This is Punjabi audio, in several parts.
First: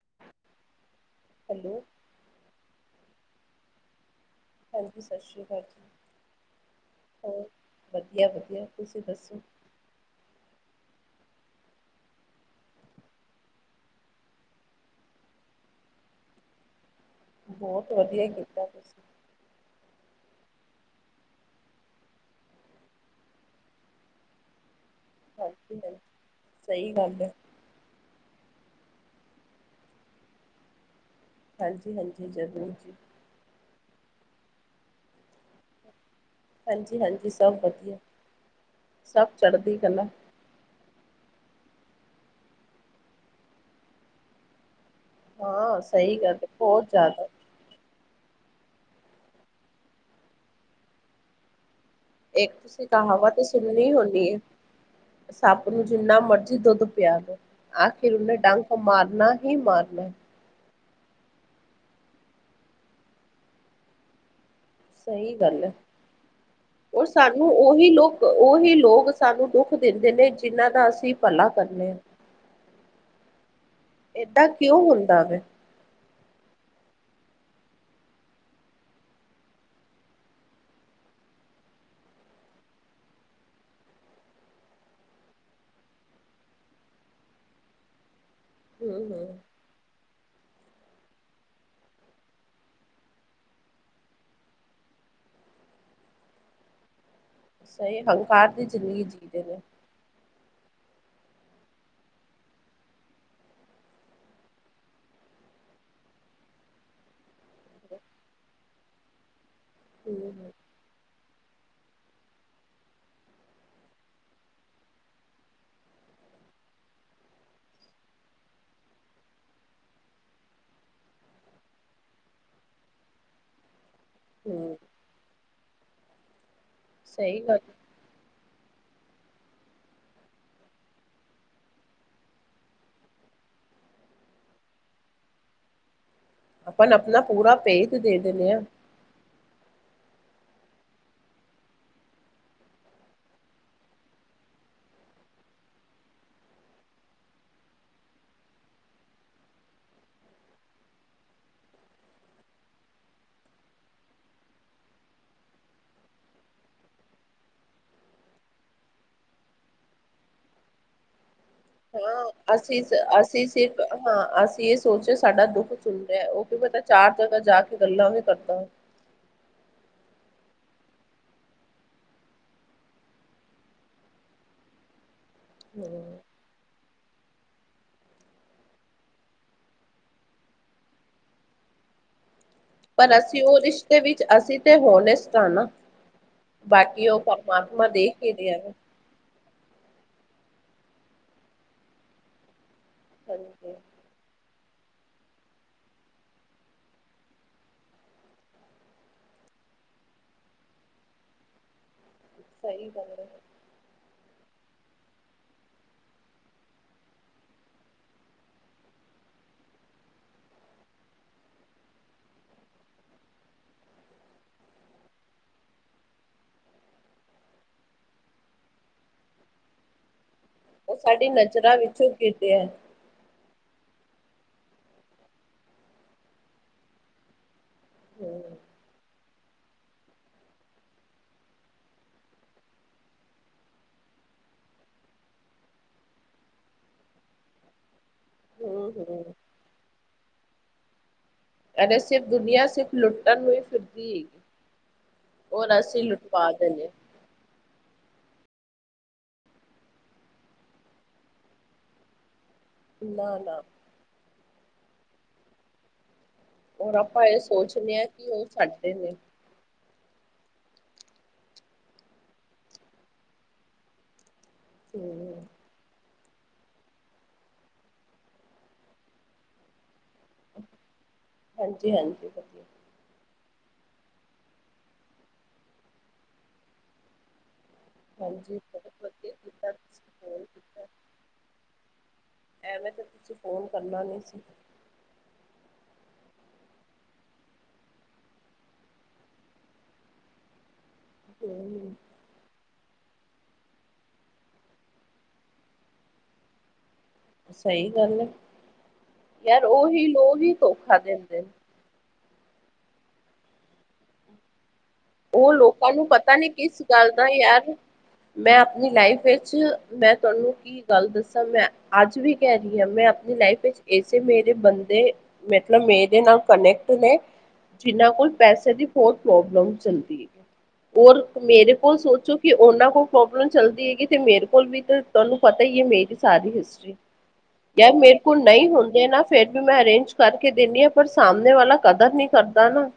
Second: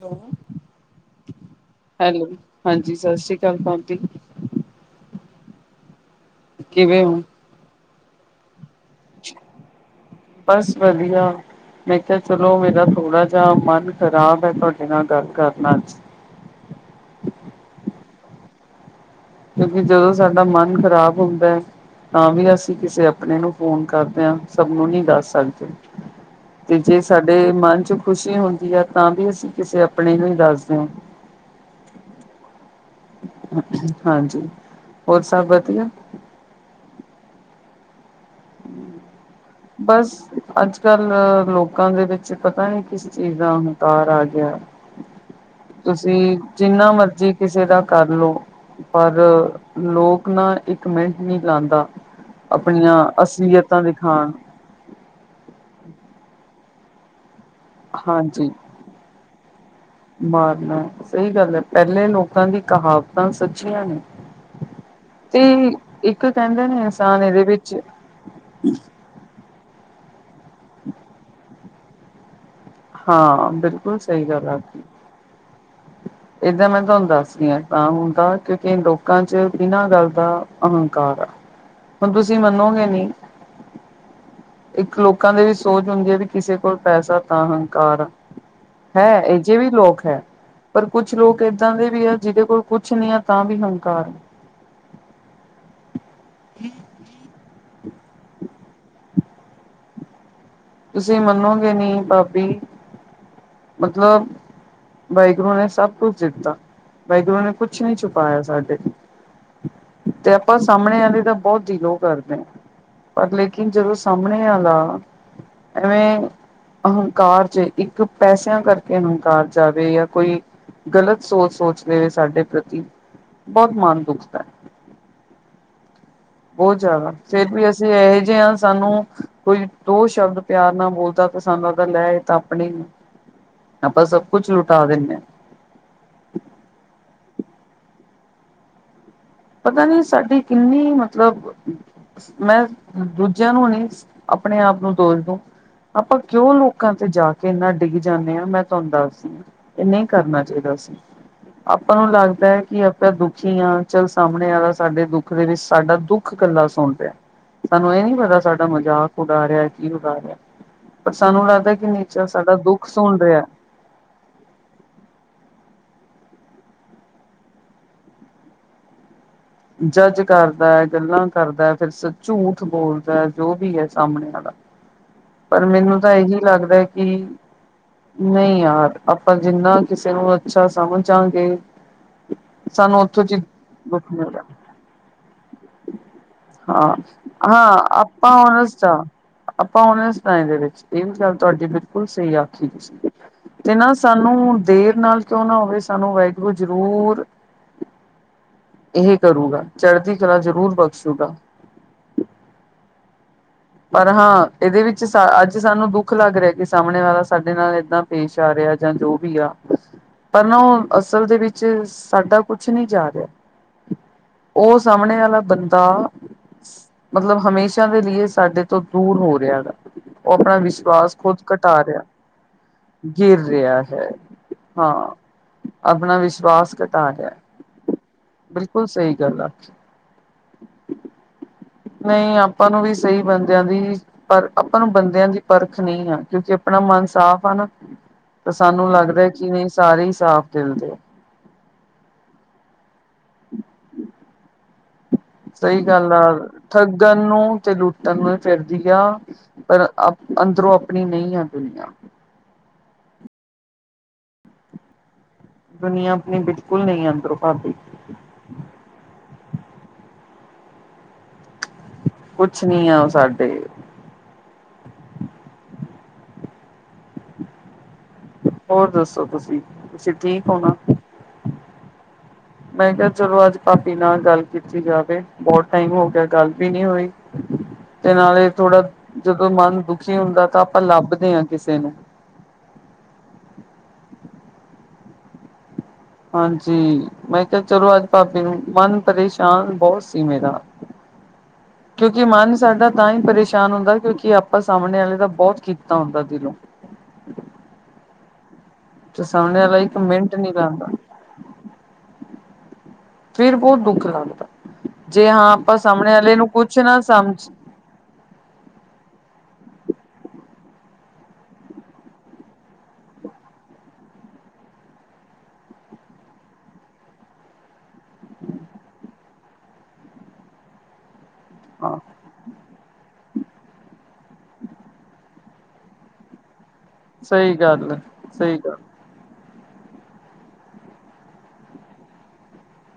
ਹ ਹੈਲੋ ਹੈਲੋ ਹਾਂਜੀ ਸਤਿ ਸ੍ਰੀ ਅਕਾਲ ਭਾਬੀ ਹਾਂਜੀ ਸਤਿ ਸ਼੍ਰੀ ਅਕਾਲ ਜੀ। ਕਿਵੇ ਹੋ ਹੋਰ ਵਧੀਆ ਵਧੀਆ ਤੁਸੀਂ ਦੱਸੋ। ਬਸ ਵਧੀਆ ਮੈਂ ਕਿਹਾ ਚਲੋ ਮੇਰਾ ਥੋੜਾ ਜਿਹਾ ਮਨ ਖਰਾਬ ਹੈ ਤੁਹਾਡੇ ਨਾਲ ਗੱਲ ਕਰ ਲਵਾਂ ਅੱਜ। ਬਹੁਤ ਵਧੀਆ ਕੀਤਾ ਤੁਸੀਂ। ਕਿਉਂਕਿ ਜਦੋਂ ਸਾਡਾ ਮਨ ਖ਼ਰਾਬ ਹੁੰਦਾ ਏ ਤਾਂ ਵੀ ਅਸੀਂ ਕਿਸੇ ਆਪਣੇ ਨੂੰ ਫੋਨ ਕਰਦੇ ਹਾਂ ਸਭ ਨੂੰ ਨੀ ਦੱਸ ਸਕਦੇ ਹਾਂਜੀ ਹਾਂਜੀ ਤੇ ਸਹੀ ਜੇ ਗੱਲ ਹੈ ਸਾਡੇ ਮਨ ਚ ਖੁਸ਼ੀ ਹੁੰਦੀ ਹੈ ਤਾਂ ਵੀ ਅਸੀਂ ਕਿਸੇ ਆਪਣੇ ਨੂੰ ਹੀ ਦੱਸਦੇ ਹਾਂ ਹਾਂਜੀ ਹਾਂਜੀ ਜਰੂਰ ਜੀ ਹਾਂਜੀ ਹੋਰ ਸਭ ਵਧੀਆ ਹਾਂਜੀ ਹਾਂਜੀ ਸਭ ਵਧੀਆ ਸਭ ਚੜ੍ਹਦੀ ਕਲਾ ਬਸ ਅੱਜ ਕੱਲ ਲੋਕਾਂ ਦੇ ਵਿੱਚ ਪਤਾ ਨੀ ਕਿਸ ਚੀਜ਼ ਦਾ ਹੰਕਾਰ ਆ ਗਿਆ ਹਾਂ ਸਹੀ ਗੱਲ ਤੁਸੀਂ ਹੈ, ਬਹੁਤ ਜਿੰਨਾ ਜ਼ਿਆਦਾ ਮਰਜ਼ੀ ਕਿਸੇ ਦਾ ਕਰ ਲਓ ਪਰ ਲੋਕ ਨਾ ਇੱਕ ਮਿੰਟ ਨਹੀਂ ਲਾਉਦਾ ਇੱਕ ਤੁਸੀਂ ਕਹਾਵਤ ਤੇ ਸੁਣੀ ਹੋਨੀ ਏ ਸੱਪ ਨੂੰ ਜਿੰਨਾ ਮਰਜੀ ਦੁੱਧ ਪਿਆ ਦੋ ਆਖਿਰ ਉਹਨੇ ਹਾਂਜੀ ਡੰਗ ਮਾਰਨਾ ਹੀ ਮਾਰਨਾ ਮਾਰਨਾ ਸਹੀ ਗੱਲ ਐ ਪਹਿਲੇ ਲੋਕਾਂ ਦੀ ਕਹਾਵਤਾਂ ਸੱਚੀਆਂ ਨੇ ਸਹੀ ਤੇ ਗੱਲ ਹੈ ਇੱਕ ਕਹਿੰਦੇ ਨੇ ਔਰ ਇਹਸਾਨ ਇਹਦੇ ਸਾਨੂੰ ਵਿੱਚ ਉਹੀ ਲੋਕ ਉਹੀ ਲੋਕ ਸਾਨੂੰ ਦੁੱਖ ਦਿੰਦੇ ਨੇ ਜਿਹਨਾਂ ਦਾ ਅਸੀਂ ਭਲਾ ਕਰਨੇ ਆ ਹਾਂ ਬਿਲਕੁਲ ਸਹੀ ਏਦਾਂ ਗੱਲ ਕਿਉਂ ਆਖੀ ਹੁੰਦਾ ਵੇ ਏਦਾਂ ਮੈਂ ਤੁਹਾਨੂੰ ਦੱਸਦੀ ਹਾਂ ਤਾਂ ਹੁੰਦਾ ਕਿਉਂਕਿ ਲੋਕਾਂ ਚ ਬਿਨਾਂ ਗੱਲ ਦਾ ਅਹੰਕਾਰ ਆ ਹੁਣ ਤੁਸੀਂ ਮੰਨੋਗੇ ਨੀ ਇੱਕ ਲੋਕਾਂ ਦੇ ਵੀ ਸੋਚ ਹੁੰਦੀ ਹੈ ਵੀ ਕਿਸੇ ਕੋਲ ਪੈਸਾ ਤਾਂ ਹੰਕਾਰ ਆ ਹੂੰ ਹੈਂ ਇਹੋ ਹੂੰ ਜੇ ਵੀ ਲੋਕ ਹੈ ਪਰ ਕੁਛ ਲੋਕ ਇੱਦਾਂ ਦੇ ਵੀ ਆ ਜਿਹਦੇ ਕੋਲ ਕੁਛ ਨੀ ਆ ਤਾਂ ਵੀ ਹੰਕਾਰ ਆ ਸਹੀ ਹੰਕਾਰ ਦੀ ਜ਼ਿੰਦਗੀ ਜੀ ਰਹੇ ਨੇ ਤੁਸੀਂ ਮੰਨੋਗੇ ਨਹੀਂ ਭਾਬੀ ਮਤਲਬ ਵਾਹਿਗੁਰੂ ਨੇ ਸਭ ਕੁਛ ਦਿੱਤਾ, ਵਾਹਿਗੁਰੂ ਨੇ ਕੁਛ ਨੀ ਛਿਪਾਇਆ ਸਾਡੇ। ਹੂੰ ਤੇ ਹੂੰ ਆਪਾਂਸ, ਸਾਹਮਣੇ ਆਲੇ ਤਾਂ ਬੋਤ ਦਿਲੋ ਕਰਦੇ ਆ, ਪਰ ਲੇਕਿਨ ਜਦੋਂ ਸਾਹਮਣੇ ਆਲਾ। ਐਵੇਂ, ਅਹੰਕਾਰ ਚ ਇੱਕ ਪੈਸਿਆਂ ਕਰਕੇ ਅਹੰਕਾਰ ਚ ਆ ਜਾਏ ਜਾਂ ਕੋਈ, ਗਲਤ ਸੋਚ ਸੋਚਦੇ ਵੇ ਸਾਡੇ ਪ੍ਰਤੀ ਬੋਤ ਮਾਨ ਦੁਖਦਾ ਹੈ। ਹੂੰ। ਬੋਤ ਜਾਦਾ ਸਹੀ ਫੇਰ ਗੱਲ ਵੀ ਅਸ, ਲੈ ਜੇਹਨ ਸਾਨੂੰ ਕੋਈ ਦੋ ਸ਼ਬਦ ਪਿਆਰ ਨਾ ਬੋਲਦਾ ਤੇ ਸਾਨੂੰ ਹੋਤਾਂ ਲੈ ਇਹ ਤਾਂ ਆਪਣਾ ਈ ਆਪਾਂ ਸਭ ਕੁਛ ਲੁਟਾ ਦਿੰਨੇ ਆ। ਆਪਾਂ ਨ ਆਪਣਾ ਪੂਰਾ ਭੇਤ ਦੇ ਦਿੰਨੇ ਆ। ਪਤਾ ਨੀ ਸਾਡੀ ਕਿੰਨੀ ਮਤਲਬ, ਮੈਂ ਦੂਜਿਆਂ ਨੂੰ ਨੀ ਆਪਣੇ ਆਪ ਨੂੰ ਦੋਸ਼ ਦੂੰ। ਆਪਾਂ ਕਿਉਂ ਲੋਕਾਂ ਤੇ ਜਾ ਕੇ ਇੰਨਾ ਡਿੱਗ ਜਾਂਨੇ ਆ ਮੈਂ ਤੁਹਾਨੂ ਦੱਸਦੀ। ਇਹ ਨਹੀਂ ਕਰਨਾ ਚਾਹੀਦਾ ਸੀ, ਆਪਾਂ ਨੂੰ ਲੱਗਦਾ ਹੈ ਕਿ ਆਪਾਂ ਦੁਖੀ ਹਾਂ ਚਲ। ਸਾਹਮਣੇ ਆਲਾ ਸਾਡੇ ਦੁੱਖ ਦੇ ਵਿੱਚ ਸਾਡਾ ਦੁੱਖ ਕੱਲਾ ਸੁਣ ਰਿਹਾ। ਸਾਨੂੰ ਇਹ ਨੀ ਪਤਾ ਸਾਡਾ ਮਜ਼ਾਕ ਉਡਾ ਰਿਹਾ ਕੀ ਉਡਾ ਰਿਹਾ ਪਰ ਸਾਨੂੰ ਲੱਗਦਾ। ਕਿ ਨੇਚਰ ਸਾਡਾ ਹਾਂ ਅਸੀਂ ਦੁੱਖ ਸੁਣ ਰਿਹਾ। ਅਸੀਂ ਸਿਰਫ ਹਾਂ ਅਸੀਂ ਇਹ ਸੋਚਿਆ ਸਾਡਾ ਦੁੱਖ ਸੁਨ ਰਿਹਾ ਉਹ ਕੀ ਪਤਾ ਚਾਰ ਜਗਾ ਜਾ ਕੇ ਗੱਲਾਂ ਵੀ ਕਰਦਾ ਐ। ਜੱਜ ਕਰਦਾ, ਗੱਲਾਂ ਕਰਦਾ, ਫੇਰ ਝੂਠ ਬੋਲਦਾ ਜੋ ਵੀ ਹੈ ਸਾਹਮਣੇ ਆਲਾ। ਪਰ ਮੈਨੂੰ ਤਾਂ ਹੂੰ ਇਹੀ ਲੱਗਦਾ ਐ ਕਿ, ਨਹੀਂ ਯਾਰ ਆਪਾਂ ਜਿੰਨਾ ਕਿਸੇ ਨੂੰ ਅੱਛਾ ਸਮਝਾਂਗੇ, ਸਾਨੂੰ ਪਰ ਉੱਥੋਂ ਚ ਅਸੀਂ ਉ ਰਿਸ਼ਤੇ ਦੁੱਖ ਵਿੱਚ ਮਿਲਦਾ ਅਸੀਂ ਤੇ ਹੋਨੇਸਟ ਹਾਂ ਨਾ। ਹਾਂ, ਬਾਕੀ ਉਹ ਹਾਂ ਪਰਮਾਤਮਾ ਦੇਖ ਆਪਾਂ ਹੀ ਰਿਹਾ ਵੇ ਹੋਨੋਸਟ ਆ। ਆਪਾਂ ਹੋਨਸਟ ਆ ਇਦੇ ਵਿੱਚ ਇਹ ਵੀ ਗੱਲ ਤੁਹਾਡੀ ਬਿਲਕੁਲ ਸਹੀ ਆ। ਠੀਕ ਹਾਂਜੀ ਤੇ ਨਾ ਸਾਨੂੰ ਦੇਰ ਨਾਲ, ਕਿਉਂ ਨਾ ਹੋਵੇ ਸਾਨੂੰ ਵਾਹਿਗੁਰੂ ਜ਼ਰੂਰ, ਇਹ ਕਰੂਗਾ ਚੜਦੀ ਕਲਾ ਜ਼ਰੂਰ ਬਖਸ਼ੂਗਾ। ਸਹੀ ਗੱਲ ਹੈ। ਪਰ ਹਾਂ ਇਹਦੇ ਵਿੱਚ ਅੱਜ ਸਾਨੂੰ ਦੁੱਖ ਲੱਗ ਰਿਹਾ ਕਿ ਸਾਹਮਣੇ ਵਾਲਾ ਸਾਡੇ ਨਾਲ ਏਦਾਂ। ਪੇਸ਼ ਆ ਰਿਹਾ ਜਾਂ ਜੋ ਵੀ ਆ। ਪਰ ਨਾ ਉ ਅਸਲ ਦੇ ਵਿੱਚ ਸਾਡਾ ਕੁਛ ਨੀ ਜਾ ਰਿਹਾ। ਉ ਸਾਹਮਣੇ ਆਲਾ ਬੰਦਾ ਮਤਲਬ ਹਮੇਸ਼ਾ ਦੇ ਲੀਏ, ਸਾਡੇ ਤੋਂ ਦੂਰ ਹੋ ਰਿਹਾ ਹੈਗਾ ਉ ਆਪਣਾ ਉਹ ਵਿਸ਼ਵਾਸ ਸਾਡੀ ਖੁਦ ਘਟਾ ਨਜ਼ਰਾਂ ਰਿਹਾ। ਵਿੱਚੋਂ ਗਿਰ ਰਿਹਾ ਗੀਰ ਰਿਹਾ ਹੈ, ਹਾਂ। ਆਪਣਾ ਵਿਸ਼ਵਾਸ ਘਟਾ ਰਿਹਾ ਹੈ ਹੂੰ ਬਿਲਕੁਲ ਸਹੀ ਗੱਲ ਆਖੀ। ਨਹੀਂ ਆਪਾਂ ਨੂੰ ਵੀ ਸਹੀ ਬਣਦਿਆਂ ਦੀ, ਪਰ ਆਪਾਂ ਨੂੰ ਬੰਦਿਆਂ ਦੀ ਪਰਖ ਨਈ ਆ ਕਿਉਂਕਿ ਆਪਣਾ ਮਨ ਸਾਫ਼ ਆ ਨਾ। ਤਾਂ ਸਾਨੂੰ ਹੂੰ ਹੂੰ ਲੱਗਦਾ ਕਿ ਨਈ ਸਾਰੇ ਹੀ ਸਾਫ਼ ਦਿਲਦੇ ਆ। ਅਰੇ ਸਿਰਫ ਦੁਨੀਆਂ ਸਿਰਫ ਲੁੱਟਨ ਨੂੰ ਫਿਰਦੀ ਐ। ਸਹੀ ਗੱਲ ਆ ਠੱਗਣ ਨੂੰ ਤੇ ਲੁੱਟਣ ਨੂੰ ਫਿਰਦੀ ਆ। ਪਰ ਅ ਅੰਦਰੋਂ ਆਪਣੀ ਨਈ ਆ ਦੁਨੀਆਂ। ਨਾ- ਨਾ ਦੁਨੀਆਂ ਆਪਣੀ ਬਿਲਕੁਲ ਔਰ ਨਈ ਆਪਾਂ ਅੰਦਰੋਂ ਇਹ ਭਾਂਦੀ। ਸੋਚਦੇ ਹਾਂ ਕਿ ਉ ਛੱਡਦੇ ਨੇ? ਕੁਛ ਨੀ ਆ ਉਹ ਸਾਡੇ। ਤੇ ਹੋਰ ਦੱਸੋ ਤੁਸੀਂ, ਤੁਸੀਂ ਠੀਕ ਹੋ ਨਾ। ਹਾਂਜੀ-ਹਾਂਜੀ, ਵਧੀਆ। ਮੈਂ ਕਿਹਾ, ਚਲੋ, ਅੱਜ ਭਾਪੀ ਨਾਲ ਗੱਲ ਕੀਤੀ ਜਾਵੇ, ਬਹੁਤ ਟਾਈਮ ਹੋ ਗਿਆ, ਗੱਲ ਵੀ ਨੀ ਹੋਈ। ਤੇ ਨਾਲੇ ਹਾਂਜੀ ਥੋੜਾ, ਬਹੁਤ ਵਧੀਆ ਜਦੋਂ ਕੀਤਾ ਮਨ ਤੁਸੀਂ ਦੁਖੀ ਫੋਨ ਹੁੰਦਾ, ਤਾਂ ਆਪਾਂ ਕੀਤਾ ਲੱਭਦੇ ਹਾਂ ਕਿਸੇ ਨੂੰ। ਐਵੇਂ ਤਾਂ, ਤੁਸੀਂ ਫੋਨ ਕਰਨਾ ਨੀ ਸੀ। ਹਾਂਜੀ, ਮੈਂ ਕਿਹਾ ਚਲੋ ਅੱਜ ਭਾਬੀ ਨੂੰ, ਮਨ ਪਰੇਸ਼ਾਨ ਬਹੁਤ ਸੀ ਮੇਰਾ। ਤੇ [inaudible] ਕਿਉਂਕਿ ਮਨ ਸਾਡਾ ਤਾਂ ਹੀ ਪਰੇਸ਼ਾਨ ਹੁੰਦਾ, ਕਿਉਂਕਿ ਆਪਾਂ ਸਾਹਮਣੇ ਵਾਲੇੇ ਦਾ ਬਹੁਤ ਕੀਤਾ ਹੁੰਦਾ, ਦਿਲੋਂ। ਸਹੀ ਗੱਲ ਹੈ, ਤੇ ਸਾਹਮਣੇ ਯਾਰ ਵਾਲਾ ਇੱਕ ਉਹੀ ਮਿੰਟ ਲੋਕ ਹੀ ਨੀ ਲਾਂਦਾ ਧੋਖਾ ਦਿੰਦੇ ਨੇ। ਫਿਰ ਬਹੁਤ ਦੁੱਖ ਲੱਗਦਾ, ਜੇ ਹਾਂ, ਉਹ ਆਪਾਂ ਲੋਕਾਂ ਸਾਹਮਣੇ ਵਾਲੇ ਪਤਾ ਨੂੰ ਨੀ ਕੁਛ ਕਿਸ ਨਾ ਗੱਲ ਦਾ ਸਮਝ। ਯਾਰ ਮੈਂ ਆਪਣੀ ਲਾਈਫ ਵਿੱਚ, ਮੈਂ ਤੁਹਾਨੂੰ ਕੀ। ਕੀ ਗੱਲ ਦੱਸਾਂ, ਮੈਂ ਅੱਜ ਵੀ ਕਹਿ ਰਹੀ ਹਾਂ, ਮੈਂ ਆਪਣੀ ਲਾਈਫ ਵਿੱਚ ਇਸੇ ਮੇਰੇ ਬੰਦੇ। ਮਤਲਬ ਮੇਰੇ ਨਾਲ ਕਨੈਕਟ ਨੇ, ਜਿਨਾਂ ਕੋਲ ਪੈਸੇ ਦੀ ਬਹੁਤ ਪ੍ਰੋਬਲਮ। ਚੱਲਦੀ ਹੈ, ਹੋਰ, ਮੇਰੇ ਹਾਂ ਕੋਲ ਸੋਚੋ। ਕਿ ਉਹਨਾਂ ਕੋਲ ਪ੍ਰੋਬਲਮ ਚੱਲਦੀ ਹੈਗੀ ਤੇ ਮੇਰੇ ਕੋਲ ਵੀ ਤੁਹਾਨੂੰ ਪਤਾ ਹੀ ਹੈ, ਮੇਰੀ ਸਾਰੀ ਹਿਸਟਰੀ। ਸਹੀ ਗੱਲ ਯਾਰ, ਹੈ ਮੇਰੇ ਕੋਲ ਸਹੀ ਨਹੀਂ ਗੱਲ ਹੁੰਦੇ ਨਾ। ਫੇਰ ਵੀ ਮੈਂ ਅਰੇਂਜ ਕਰਕੇ ਦੇਿੰਦੀ ਹਾਂ, ਪਰ ਸਾਹਮਣੇ ਵਾਲਾ ਕਦਰ ਨੀ ਕਰਦਾ ਨਾ।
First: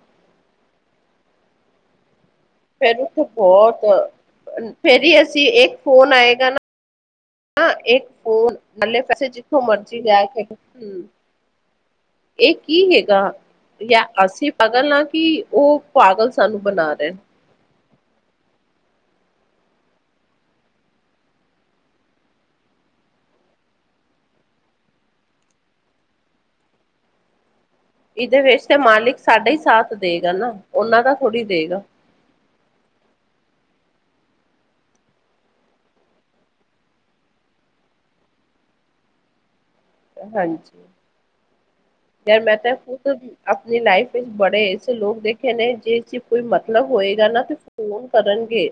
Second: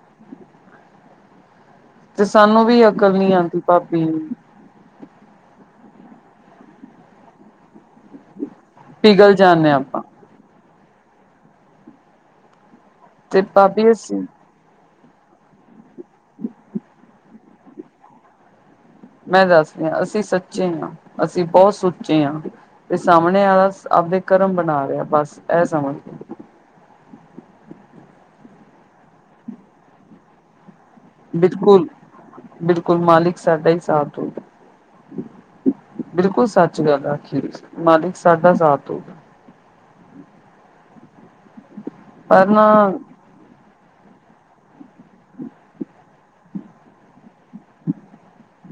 ਤੇ ਸਾਨੂੰ ਵੀ। ਫੇਰ ਅਕਲ ਉਥੇ ਨੀ ਆਉਂਦੀ ਬਹੁਤ, ਭਾਬੀ ਫੇਰ ਹੀ ਅਸੀਂ ਇੱਕ ਫੋਨ ਆਏਗਾ ਨਾ। ਹਾਂ ਇੱਕ ਫੋਨ ਪੈਸੇ ਪਿਘਲ ਜਿੱਥੋਂ ਜਾਂਦੇ ਮਰਜੀ ਆਪਾਂ ਲਿਆ ਕੇ, ਹਮ ਇਹ ਕੀ ਹੈਗਾ, ਤੇ ਭਾਬੀ ਜਾਂ ਅਸੀਂ ਪਾਗਲ ਆ ਕਿ ਉਹ ਪਾਗਲ ਸਾਨੂੰ ਬਣਾ ਰਹੇ। ਮੈਂ ਦੱਸਦੀ ਆ, ਅਸੀਂ ਸੱਚੇ ਹਾਂ, ਅਸੀਂ ਬਹੁਤ ਸੁੱਚੇ ਹਾਂ। ਤੇ ਸਾਹਮਣੇ ਆਲਾ ਆਪਦੇ ਕਰਮ ਬਣਾ ਰਿਹਾ, ਬਸ ਇਹ ਸਮਝ। ਇਹਦੇ ਵਿੱਚ ਤੇ ਮਾਲਿਕ ਸਾਡਾ ਹੀ ਸਾਥ ਦੇਗਾ ਨਾ, ਉਹਨਾਂ ਦਾ। ਥੋੜ੍ਹੀ ਦੇਗਾ ਬਿਲਕੁਲ, ਬਿਲਕੁਲ ਮਾਲਿਕ ਸਾਡਾ ਹੀ ਸਾਥ। ਬਿਲਕੁਲ ਸੱਚ ਗੱਲ ਆ ਅਖੀਰ ਵਿੱਚ, ਮਾਲਿਕ ਸਾਡਾ ਸਾਥ ਹੋਊਗਾ। ਹਾਂਜੀ, ਯਾਰ ਪਰ ਮੈਂ ਨਾ ਤਾਂ ਖੁਦ। ਆਪਣੀ ਲਾਈਫ ਵਿੱਚ ਬੜੇ ਐੇਸੇ ਲੋਕ ਦੇਖੇ ਨੇ, ਜੇ ਕੋਈ ਮਤਲਬ ਹੋਏਗਾ ਨਾ ਤੇ ਫੋਨ ਕਰਨਗੇ।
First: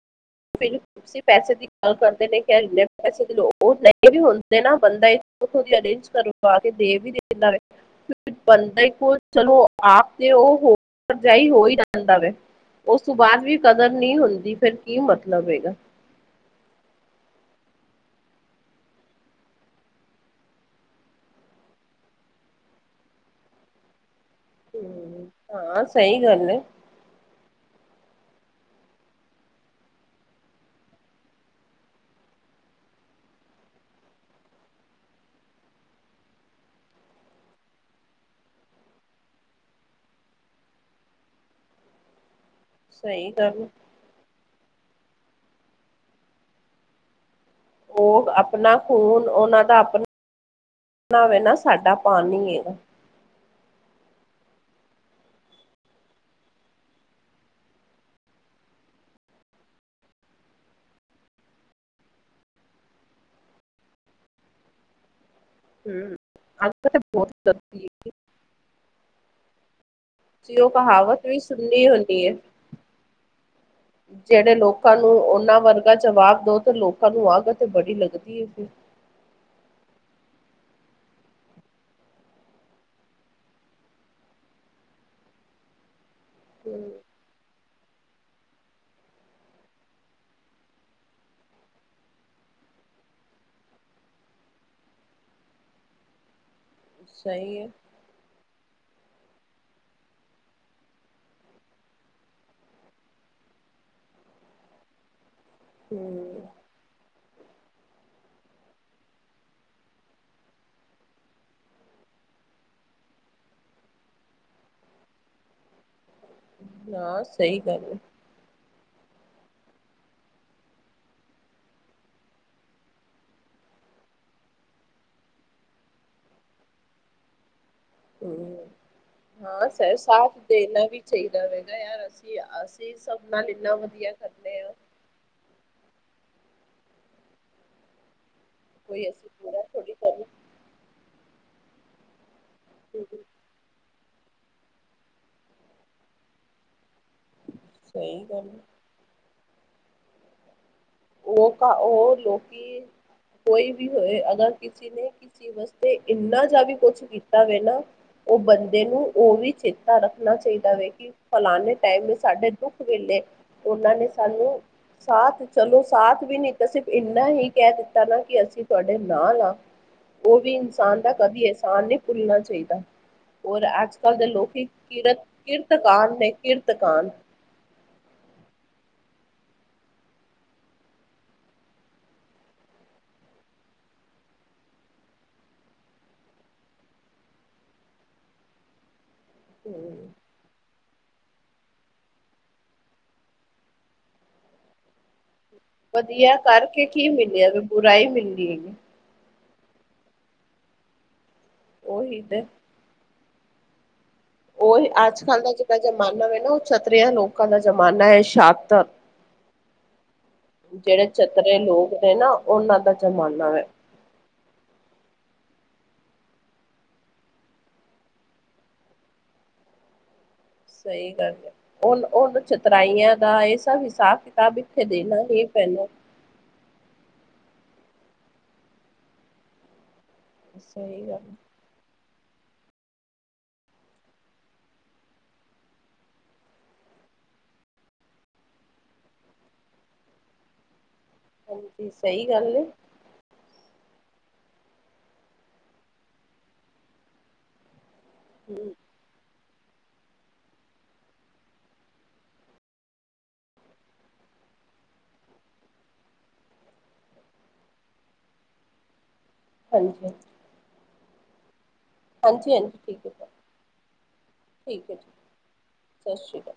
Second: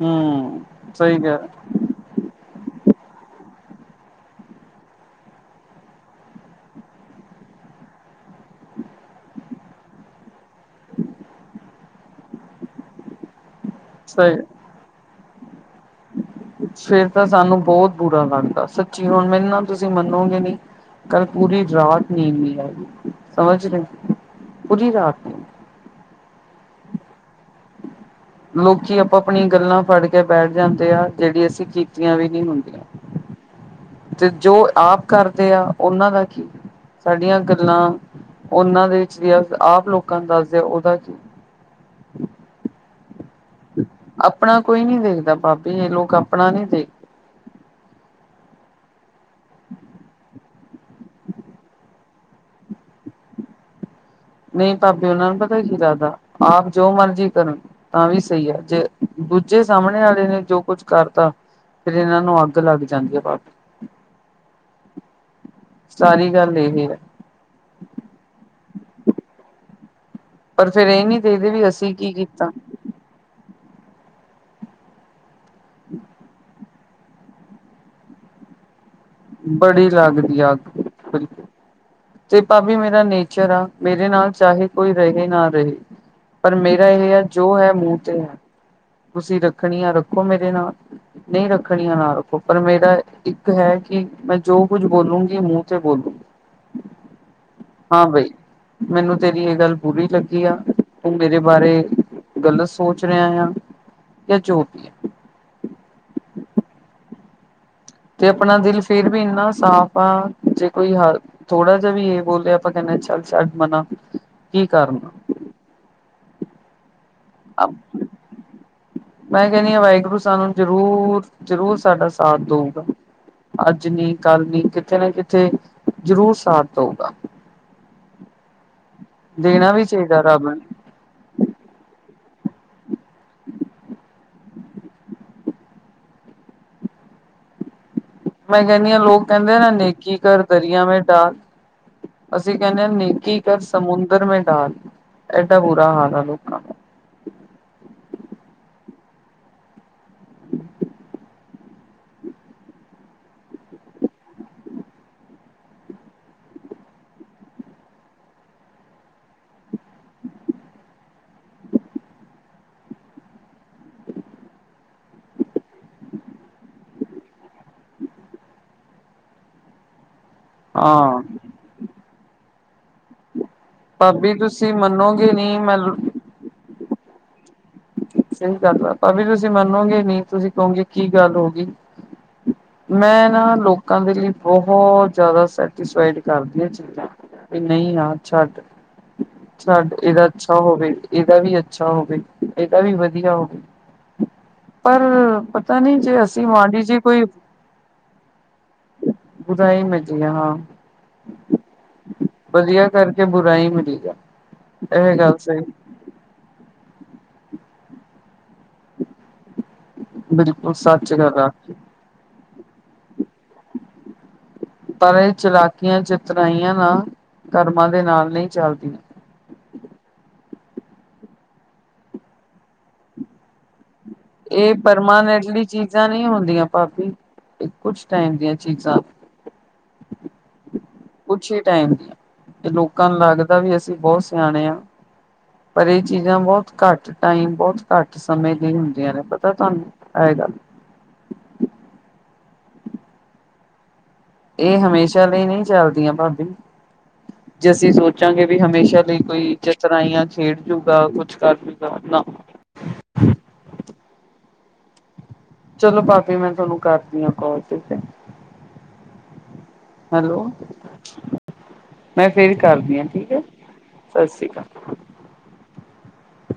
ਹਾਂ ਅ। ਸਈ, ਤੁਸੀਂ ਪੈਸੇ ਦੀ। ਅ ਕਰਦੇ ਨੇ, ਕਹਿ ਇੰਨੇ ਪੈਸੇ ਦੀ ਲਓ [unintelligible] ਓ ਲੋਨ ਵੀ ਹੁੰਦੇ ਨਾ, ਬੰਦਾ ਏਥੋਂ ਦੀ ਅਰੇਂਜ ਕਰ ਪਾ ਕੇ ਦੇ ਵੀ ਦਿੰਦਾ ਵੇ। ਬੰਦੇ ਕੋਲ, ਚਲੋ ਆਪ 'ਤੇ ਉਹ, ਭਰਜਾਈ ਹੋਈ ਜਾਂਦਾ ਵੇ। ਉਸ ਤੋਂ ਬਾਅਦ ਵੀ ਕਦਰ ਨੀ ਸਹੀ ਹੁੰਦੀ, ਫਿਰ ਕੀ ਮਤਲਬ ਹੈਗਾ। ਫੇਰ ਤਾਂ ਸਾਨੂੰ ਬਹੁਤ ਬੁਰਾ ਲੱਗਦਾ, ਸੱਚੀ ਹੁਣ ਮੈਨੂੰ ਨਾ, ਤੁਸੀਂ ਮੰਨੋਗੇ ਨੀ। ਕੱਲ ਪੂਰੀ ਰਾਤ ਨੀਂਦ ਨੀ ਆਈ, ਸਮਝ ਗਏ, ਪੂਰੀ ਰਾਤ। ਹੂੰ, ਨੀਂਦ ਹਾਂ, ਸਈ ਗੱਲ ਏ। ਲੋਕੀ, ਆਪੋ ਆਪਣੀ ਗੱਲਾਂ ਫੜ ਕੇ ਬੈਠ ਜਾਂਦੇ ਆ, ਜਿਹੜੀ ਅਸੀਂ ਕੀਤੀਆਂ ਵੀ ਨੀ ਹੁੰਦੀਆਂ। 'ਤੇ ਜੋ ਆਪ ਕਰਦੇ ਆ, ਉਹਨਾਂ ਦਾ ਕੀ। ਸਾਡੀਆਂ ਗੱਲਾਂ, ਉਹਨਾਂ ਦੇ ਵਿੱਚ ਵੀ ਆਪ ਲੋਕਾਂ ਨੂੰ ਦੱਸਦੇ ਆ, ਉਹਦਾ ਕੀ। ਸਹੀ ਗੱਲ। ਆਪਣਾ ਕੋਈ ਨੀ ਦੇਖਦਾ ਭਾਬੀ, ਇਹ ਲੋਕ ਆਪਣਾ ਨੀ ਦੇਖ। ਉਹ ਆਪਣਾ ਖੂਨ, ਉਹਨਾਂ ਦਾ ਆਪਣਾ। ਨਾਵੇ ਨਾ ਸਾਡਾ ਪਾਨੀ ਹੈ। ਨਹੀ ਭਾਬੀ ਉਹਨਾਂ ਨੂੰ ਪਤਾ ਕੀ ਲਗਦਾ ਆਪ ਜੋ ਮਰਜ਼ੀ ਕਰਨ ਤਾਂ ਵੀ ਸਈ ਆ, ਜੇ ਦੂਜੇ ਸਾਹਮਣੇ ਵਾਲੇ ਨੇ ਜੋ ਕੁੱਝ ਕਰਤਾ ਫੇਰ ਇਹਨਾਂ ਨੂੰ ਅੱਗ ਲੱਗ ਜਾਂਦੀ ਏ ਭਾਬ ਹੂੰ ਸਾਰੀ ਗੱਲ ਇਹ ਅੱਜ-ਕਲ ਹੈ 'ਤੇ ਬਹੁਤ ਜਲ ਦੀ। ਜੇ ਪਰ ਉਹ ਫੇਰ ਇਹ ਨੀ ਕਹਾਵਤ ਵੀ ਦੇਖਦੇ ਸੁੁੰਨੀ ਅਸੀਂ ਕੀ ਹੁੰਦੀ ਏ‌। ਕੀਤਾ ਜੇੜੇ ਲੋਕਾਂ ਨੂੰ ਉਹਨਾਂ ਵਰਗਾ ਜਵਾਬ ਦੋ 'ਤੇ ਲੋ ਕਦੀ ਆਗ 'ਤੇ ਬੜੀ ਲੱਗਦੀ ਏ ਫਿਰ। ਬੜੀ ਲੱਗਦੀ ਅੱਗ ਬਿਲਕੁਲ 'ਤੇ ਭਾਬੀ ਮੇਰਾ ਨੇਚਰ ਆ, ਮੇਰੇ ਨਾਲ ਚਾਹੇ ਕੋਈ ਰਹੇ ਨਾ ਰਹੇ। ਪਰ ਮੇਰਾ ਹੂੰ, ਇਹ ਹੈ ਜੋ ਹੈ ਮੂੰਹ 'ਤੇ ਹੈ, ਤੁਸੀਂ ਰੱਖਣੀ ਆ ਰੱਖੋ ਮੇਰੇ ਨਾਲ। ਨਈ ਰੱਖਣੀ ਆ ਨਾਲ, ਉਪਰ ਮੇਰਾ ਇੱਕ ਹੈ ਕਿ ਮੈਂ ਜੋ ਕੁੱਝ ਬੋਲੂਗੀ ਮੂੰਹ 'ਤੇ ਬੋਲੂਗੀ। [inaudible] ਸਹੀ ਏ। ਹਾਂ ਬਈ, ਮੈਨੂੰ ਤੇਰੀ ਇਹ ਗੱਲ ਬੁਰੀ ਲੱਗੀ ਆ ਉਹ ਮੇਰੇ ਬਾਰੇ ਗਲਤ ਸੋਚ ਰਹੇ ਆਂ। ਜਾਂ ਜੋ ਵੀ। ਹੂੰ 'ਤੇ ਆਪਣਾ ਦਿਲ ਫਿਰ ਵੀ ਇੰਨਾ ਸਾਫ਼ ਆ ਜੇ ਕੋਈ ਹ ਥੋੜਾ ਜਿਹਾ ਵੀ ਇਹ ਬੋਲੇ ਆਪਾਂ ਕਹਿੰਨੇ ਆ ਚੱਲ ਛੱਡ ਮਨਾ ਕੀ ਕਰਨ। ਨਾ ਸਹੀ ਗੱਲ ਏ। [inaudible] ਮੈਂ ਕਹਿੰਨੀ ਆਂ ਵਾਹਿਗੁਰੂ ਸਾਨੂੰ ਜ਼ਰੂਰ-ਜ਼ਰੂਰ ਸਾਡਾ ਸਾਥ ਦਊਗਾ। ਅੱਜ ਨੀ ਕੱਲ ਨੀ ਕੀਤੇ ਨਾ ਕੀਤੇ ਜ਼ਰੂਰ ਸਾਥ ਦਊਗਾ। ਹੂੰ, ਹਾਂ ਦੇਣਾ ਵੀ ਸੇ ਚਾਹੀਦਾ ਸਾਥ ਰੱਬ ਨੂੰ ਦੇਣਾ ਵੀ ਚਾਈਦਾ ਵੇ ਨਾ ਯਾਰ ਅਸੀਂ, ਅਸੀਂ ਸਭ ਨਾਲ ਇੰਨਾ ਵਧੀਆ ਕਰਦੇ ਆਂ। ਮੈਂ ਕਹਿੰਨੀ ਆ ਕੋਈ ਲੋਕ ਅਸੀਂ ਕਹਿੰਦੇ ਪੂਰਾ ਨਾ ਥੋੜੀ ਨੇਕੀ ਕਮੀ ਘਰ ਦਰਿਆ ਮੇਂ ਡਾਲ‌। ਅਸੀਂ ਕਹਿੰਨੇ ਆ ਨੇਕੀ ਕਰ ਸਮੁੰਦਰ ਮੇਂ ਡਾਲ, ਐਡਾ ਬੁਰਾ ਹਾਲ ਆ ਲੋਕਾਂ ਦਾ। ਸਹੀ ਗੱਲ। [inaudible] ਲੋਕਾ ਉਹ ਲੋਕੀ, ਕੋਈ ਵੀ ਹੋਏ ਅਗਰ ਕਿਸੀ ਨੇ ਕਿਸੀ ਵਾਸਤੇ ਇੰਨਾ ਜਾ ਵੀ ਕੁਛ ਕੀਤਾ ਵੇ ਨਾ ਉਹ ਬੰਦੇ ਨੂੰ ਉਹ ਵੀ ਚੇਤਾ ਰੱਖਣਾ ਚਾਹੀਦਾ ਵੇ ਕੀ ਫਲਾਣੇ ਟਾਈਮ ਸਾਡੇ ਦੁੱਖ ਵੇਲੇ ਉਹਨਾਂ ਨੇ ਸਾਨੂੰ, ਸਾਥ ਚਲੋ ਸਾਥ ਵੀ ਨੀ ਦਿੱਤਾ, ਸਿਰਫ ਇੰਨਾ ਹੀ ਕਹਿ ਦਿੱਤਾ ਨਾ ਕਿ ਅਸੀਂ ਤੁਹਾਡੇ ਨਾਲ ਆ ਉਹ ਵੀ ਇਨਸਾਨ ਦਾ ਹਾਂ ਕਦੇ ਅਹਿਸਾਨ ਨਹੀਂ ਭੁੱਲਣਾ ਚਾਹੀਦਾ ਉਹ ਐਪ ਅੱਜ -ਕੱਲ ਦੇ ਭਾਬੀ ਲੋਕੀ ਤੁਸੀਂ ਕਿਰਤ, ਮੰਨੋਗੇ ਨੀ ਕਿਰਤ ਮੈਂ ਕਾਨ ਨੇ ਕਿਰਤਕਾਨ। ਸਹੀ ਗੱਲ ਬਾ ਭਾਵੇਂ ਤੁਸੀਂ ਮੰਨੋਗੇ ਨਹੀਂ ਤੁਸੀਂ ਕਹੋਗੇ ਕੀ ਗੱਲ ਹੋ ਗਈ ਮੈਂ ਨਾ ਲੋਕਾਂ ਦੇ ਲਈ ਬਹੁਤ ਜ਼ਿਆਦਾ ਸੈਟਿਸਫਾਈਡ ਕਰਦੀ ਹਾਂ ਚੀਜ਼ਾਂ ਨੂੰ ਕਿ ਨਹੀ ਯਾਰ ਛੱਡ। ਛੱਡ, ਇਹਦਾ ਅੱਛਾ ਹੋਵੇ ਇਹਦਾ ਵੀ ਅੱਛਾ ਹੋਵੇ। ਇਹਦਾ ਵੀ ਵਧੀਆ ਹੋਊ ਪਰ ਪਤਾ ਨੀ ਜੇ ਵਧੀਆ ਅਸੀਂ ਮਾਂਡੀ ਕਰਕੇ ਜੀ ਕੀ ਕੋਈ। ਮਿਲਿਆ ਵੀ ਬੁਰਾਈ ਮਿਲਦੀ ਹੈਗੀ। ਬੁਰਾਈ ਮਿਲੀ ਆ ਹਾਂ ਉਹੀ ਤੇ ਵਧੀਆ ਕਰਕੇ ਬੁਰਾਈ ਮਿਲੀ ਆ। ਉਹੀ ਇਹ ਅੱਜ- ਗੱਲ ਕੱਲ੍ਹ ਦਾ ਸਹੀ ਜਿਹੜਾ ਜ਼ਮਾਨਾ ਹੈ ਨਾ ਉਹ ਚਤਰਿਆਂ ਲੋਕਾਂ ਦਾ ਜ਼ਮਾਨਾ ਹੈ ਸ਼ਾਤ। ਬਿਲਕੁਲ ਜਿਹੜੇ ਸੱਚ ਗੱਲ ਆ ਚਤਰੇ ਲੋਕ ਨੇ ਨਾ ਉਹਨਾਂ ਦਾ ਜ਼ਮਾਨਾ ਹੈ। ਪਰ ਇਹ ਚਲਾਕੀਆਂ ਚਿਤਰਾਈਆਂ ਨਾ ਕਰਮਾਂ ਦੇ ਨਾਲ ਨਹੀਂ ਚੱਲਦੀਆਂ। ਸਹੀ ਗੱਲ ਹੈ ਉਹਨ ਉਹਨੂੰ ਚਤਰਾਈਆਂ ਦਾ ਇਹ ਸਭ ਹਿਸਾਬ ਕਿਤਾਬ ਇਹ ਇੱਥੇ ਦੇਣਾ ਹੀ ਪਰਮਾਨੈਂਟਲੀ ਪੈਣਾ ਚੀਜ਼ਾਂ ਨਹੀਂ ਹੁੰਦੀਆਂ ਭਾਬੀ ਇਹ ਕੁਛ ਟਾਈਮ ਦੀਆਂ ਚੀਜ਼ਾਂ। ਸਹੀ ਗੱਲ ਹੈ। ਕੁਛ ਹੀ ਟਾਈਮ ਦੀ ਤੇ ਲੋਕਾਂ ਨੂੰ ਲੱਗਦਾ ਵੀ ਅਸੀਂ ਬਹੁਤ ਸਿਆਣੇ ਹਾਂ। ਪਰ ਇਹ ਚੀਜ਼ਾਂ ਬਹੁਤ ਘੱਟ ਟਾਈਮ ਬਹੁਤ ਘੱਟ ਸਮੇਂ ਲਈ ਹੁੰਦੀਆਂ ਨੇ ਪਤਾ ਤੁਹਾਨੂੰ। ਆ ਗੱਲ। ਹਾਂਜੀ ਸਹੀ ਗੱਲ ਏ। ਇਹ ਹਮੇਸ਼ਾ ਲਈ ਨਹੀਂ ਚੱਲਦੀਆਂ ਭਾਬੀ ਜੇ ਅਸੀਂ ਸੋਚਾਂਗੇ ਵੀ ਹਮੇਸ਼ਾ ਲਈ ਕੋਈ ਚਤਰਾਈਆਂ ਖੇਡ ਜੂਗਾ ਕੁਛ ਕਰ ਜੂਗਾ ਨਾ। ਚਲੋ ਭਾਬੀ ਮੈਂ ਤੁਹਾਨੂੰ ਕਰਦੀ ਹਾ ਕਾਲ ਤੇ। ਹਾਂਜੀ ਹੈਲੋ। ਮੈਂ ਹਾਂਜੀ, ਫੇਰ ਹਾਂਜੀ ਕਰਦੀ ਹਾਂ ਠੀਕ ਹੈ। ਸਤਿ ਸ਼੍ਰੀ ਅਕਾਲ ਠੀਕ ਹੈ। ਜੀ। ਸਤਿ ਸ਼੍ਰੀ ਅਕਾਲ।